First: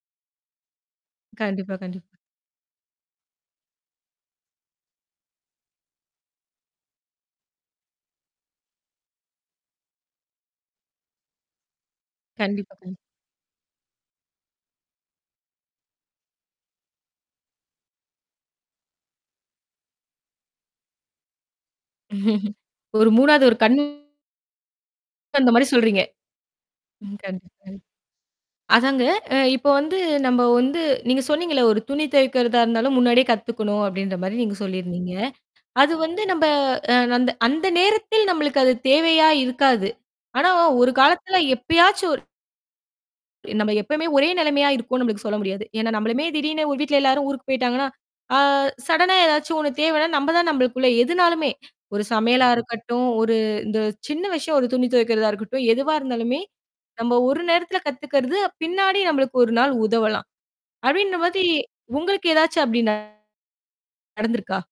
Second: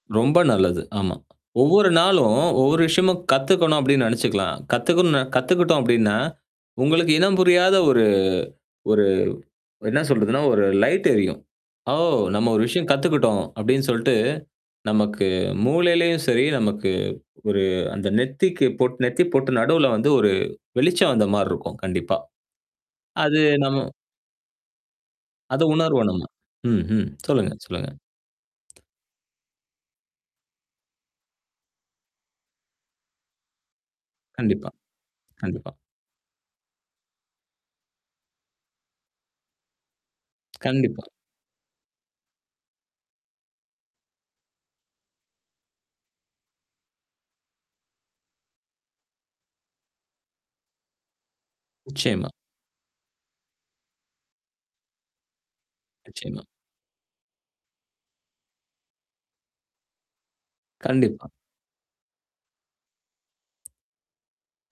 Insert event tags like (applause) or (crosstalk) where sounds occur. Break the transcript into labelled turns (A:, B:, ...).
A: ரொம்ப நல்லது. ஆமா.
B: கண்டிப்பா.
A: "ஒவ்வொரு
B: கண்டிப்
A: நாளும், ஒவ்வொரு விஷயமும் கத்துக்கணும்," அப்படின்னு நெனைச்சுக்கலாம். கத்துக்குண்ணு கத்துக்கிட்டோம் அப்படின்னா, உங்களுக்கு இனம் புரியாத ஒரு ஒரு என்ன சொல்றதுன்னா, ஒரு லைட்டு எரியும். "ஓ! நம்ம ஒரு
B: கண்டிப்பா.
A: விஷயம்
B: கண்
A: கத்துக்கிட்டோம்," அப்படின்னு சொல்ட்டு, நமக்கு மூளைலயும் சரி, நமக்கு ஒரு அந்த நெத்திக்கு பொட் நெத்தி பொட்டு நடுவுல வந்து ஒரு வெளிச்சம் வந்த மாரி இருக்கும் கண்டிப்பா.
B: (laughs) ஒரு
A: அது
B: 3வது ஒரு கண்
A: நம்ம
B: அந்த
A: அத
B: மாதிரி சொல்றீங்க.
A: உணர்வோம் நம்ம. ம், ம்.
B: கண்
A: சொல்லுங்க,
B: (unintelligible)
A: சொல்லுங்க.
B: அதாங்க, அ இப்போ வந்து நம்ப வந்து நீங்க சொன்னீங்கல்ல, "ஒரு துணி துவைக்கிறதா இருந்தாலும் முன்னாடியே கத்துக்கணும்." அப்படின்ற மாரி நீங்க
A: கண்டிப்பா.
B: சொல்லிருந்தீங்க.
A: கண்டிப்பா.
B: அது வந்து நம்ப அ அந்த அந்த நேரத்தில் நம்பளுக்கு அது தேவையா இருக்காது. ஆனா, ஒரு
A: கண்டிப்பா.
B: காலத்துல எப்பயாச்சும் ஒரு நம்ப எப்பவுமே ஒரே நெலைமையா இருக்கோம்ன்னு நம்பளுக்கு சொல்ல முடியாது. ஏன்னா, நம்பளுமே திடீர்ன்னு ஒரு வீட்டுல எல்லாரும் ஊருக்குப் போய்ட்டாங்கன்னா, அ சடனா ஏதாச்சும் ஒண்ணு தேவைன்னா, நம்ப தான் நம்பளுக்குள்ள எதுனாலுமே, ஒரு
A: நிச்சயமா.
B: சமையலா இருக்கட்டும், ஒரு இந்த சின்ன விஷயம் ஒரு துணி துவைக்கிறதா இருக்கட்டும், எதுவா இருந்தாலுமே,
A: நிச்சயமா.
B: "நம்ப ஒரு நேரத்துல கத்துக்கிறது, பின்னாடி நம்பளுக்கு ஒரு நாள் உதவலாம்." அப்படின்ன
A: கண்டிப்பா.
B: மாதிரி உங்களுக்கு ஏதாச்சும் அப்படி நடந்திருக்கா?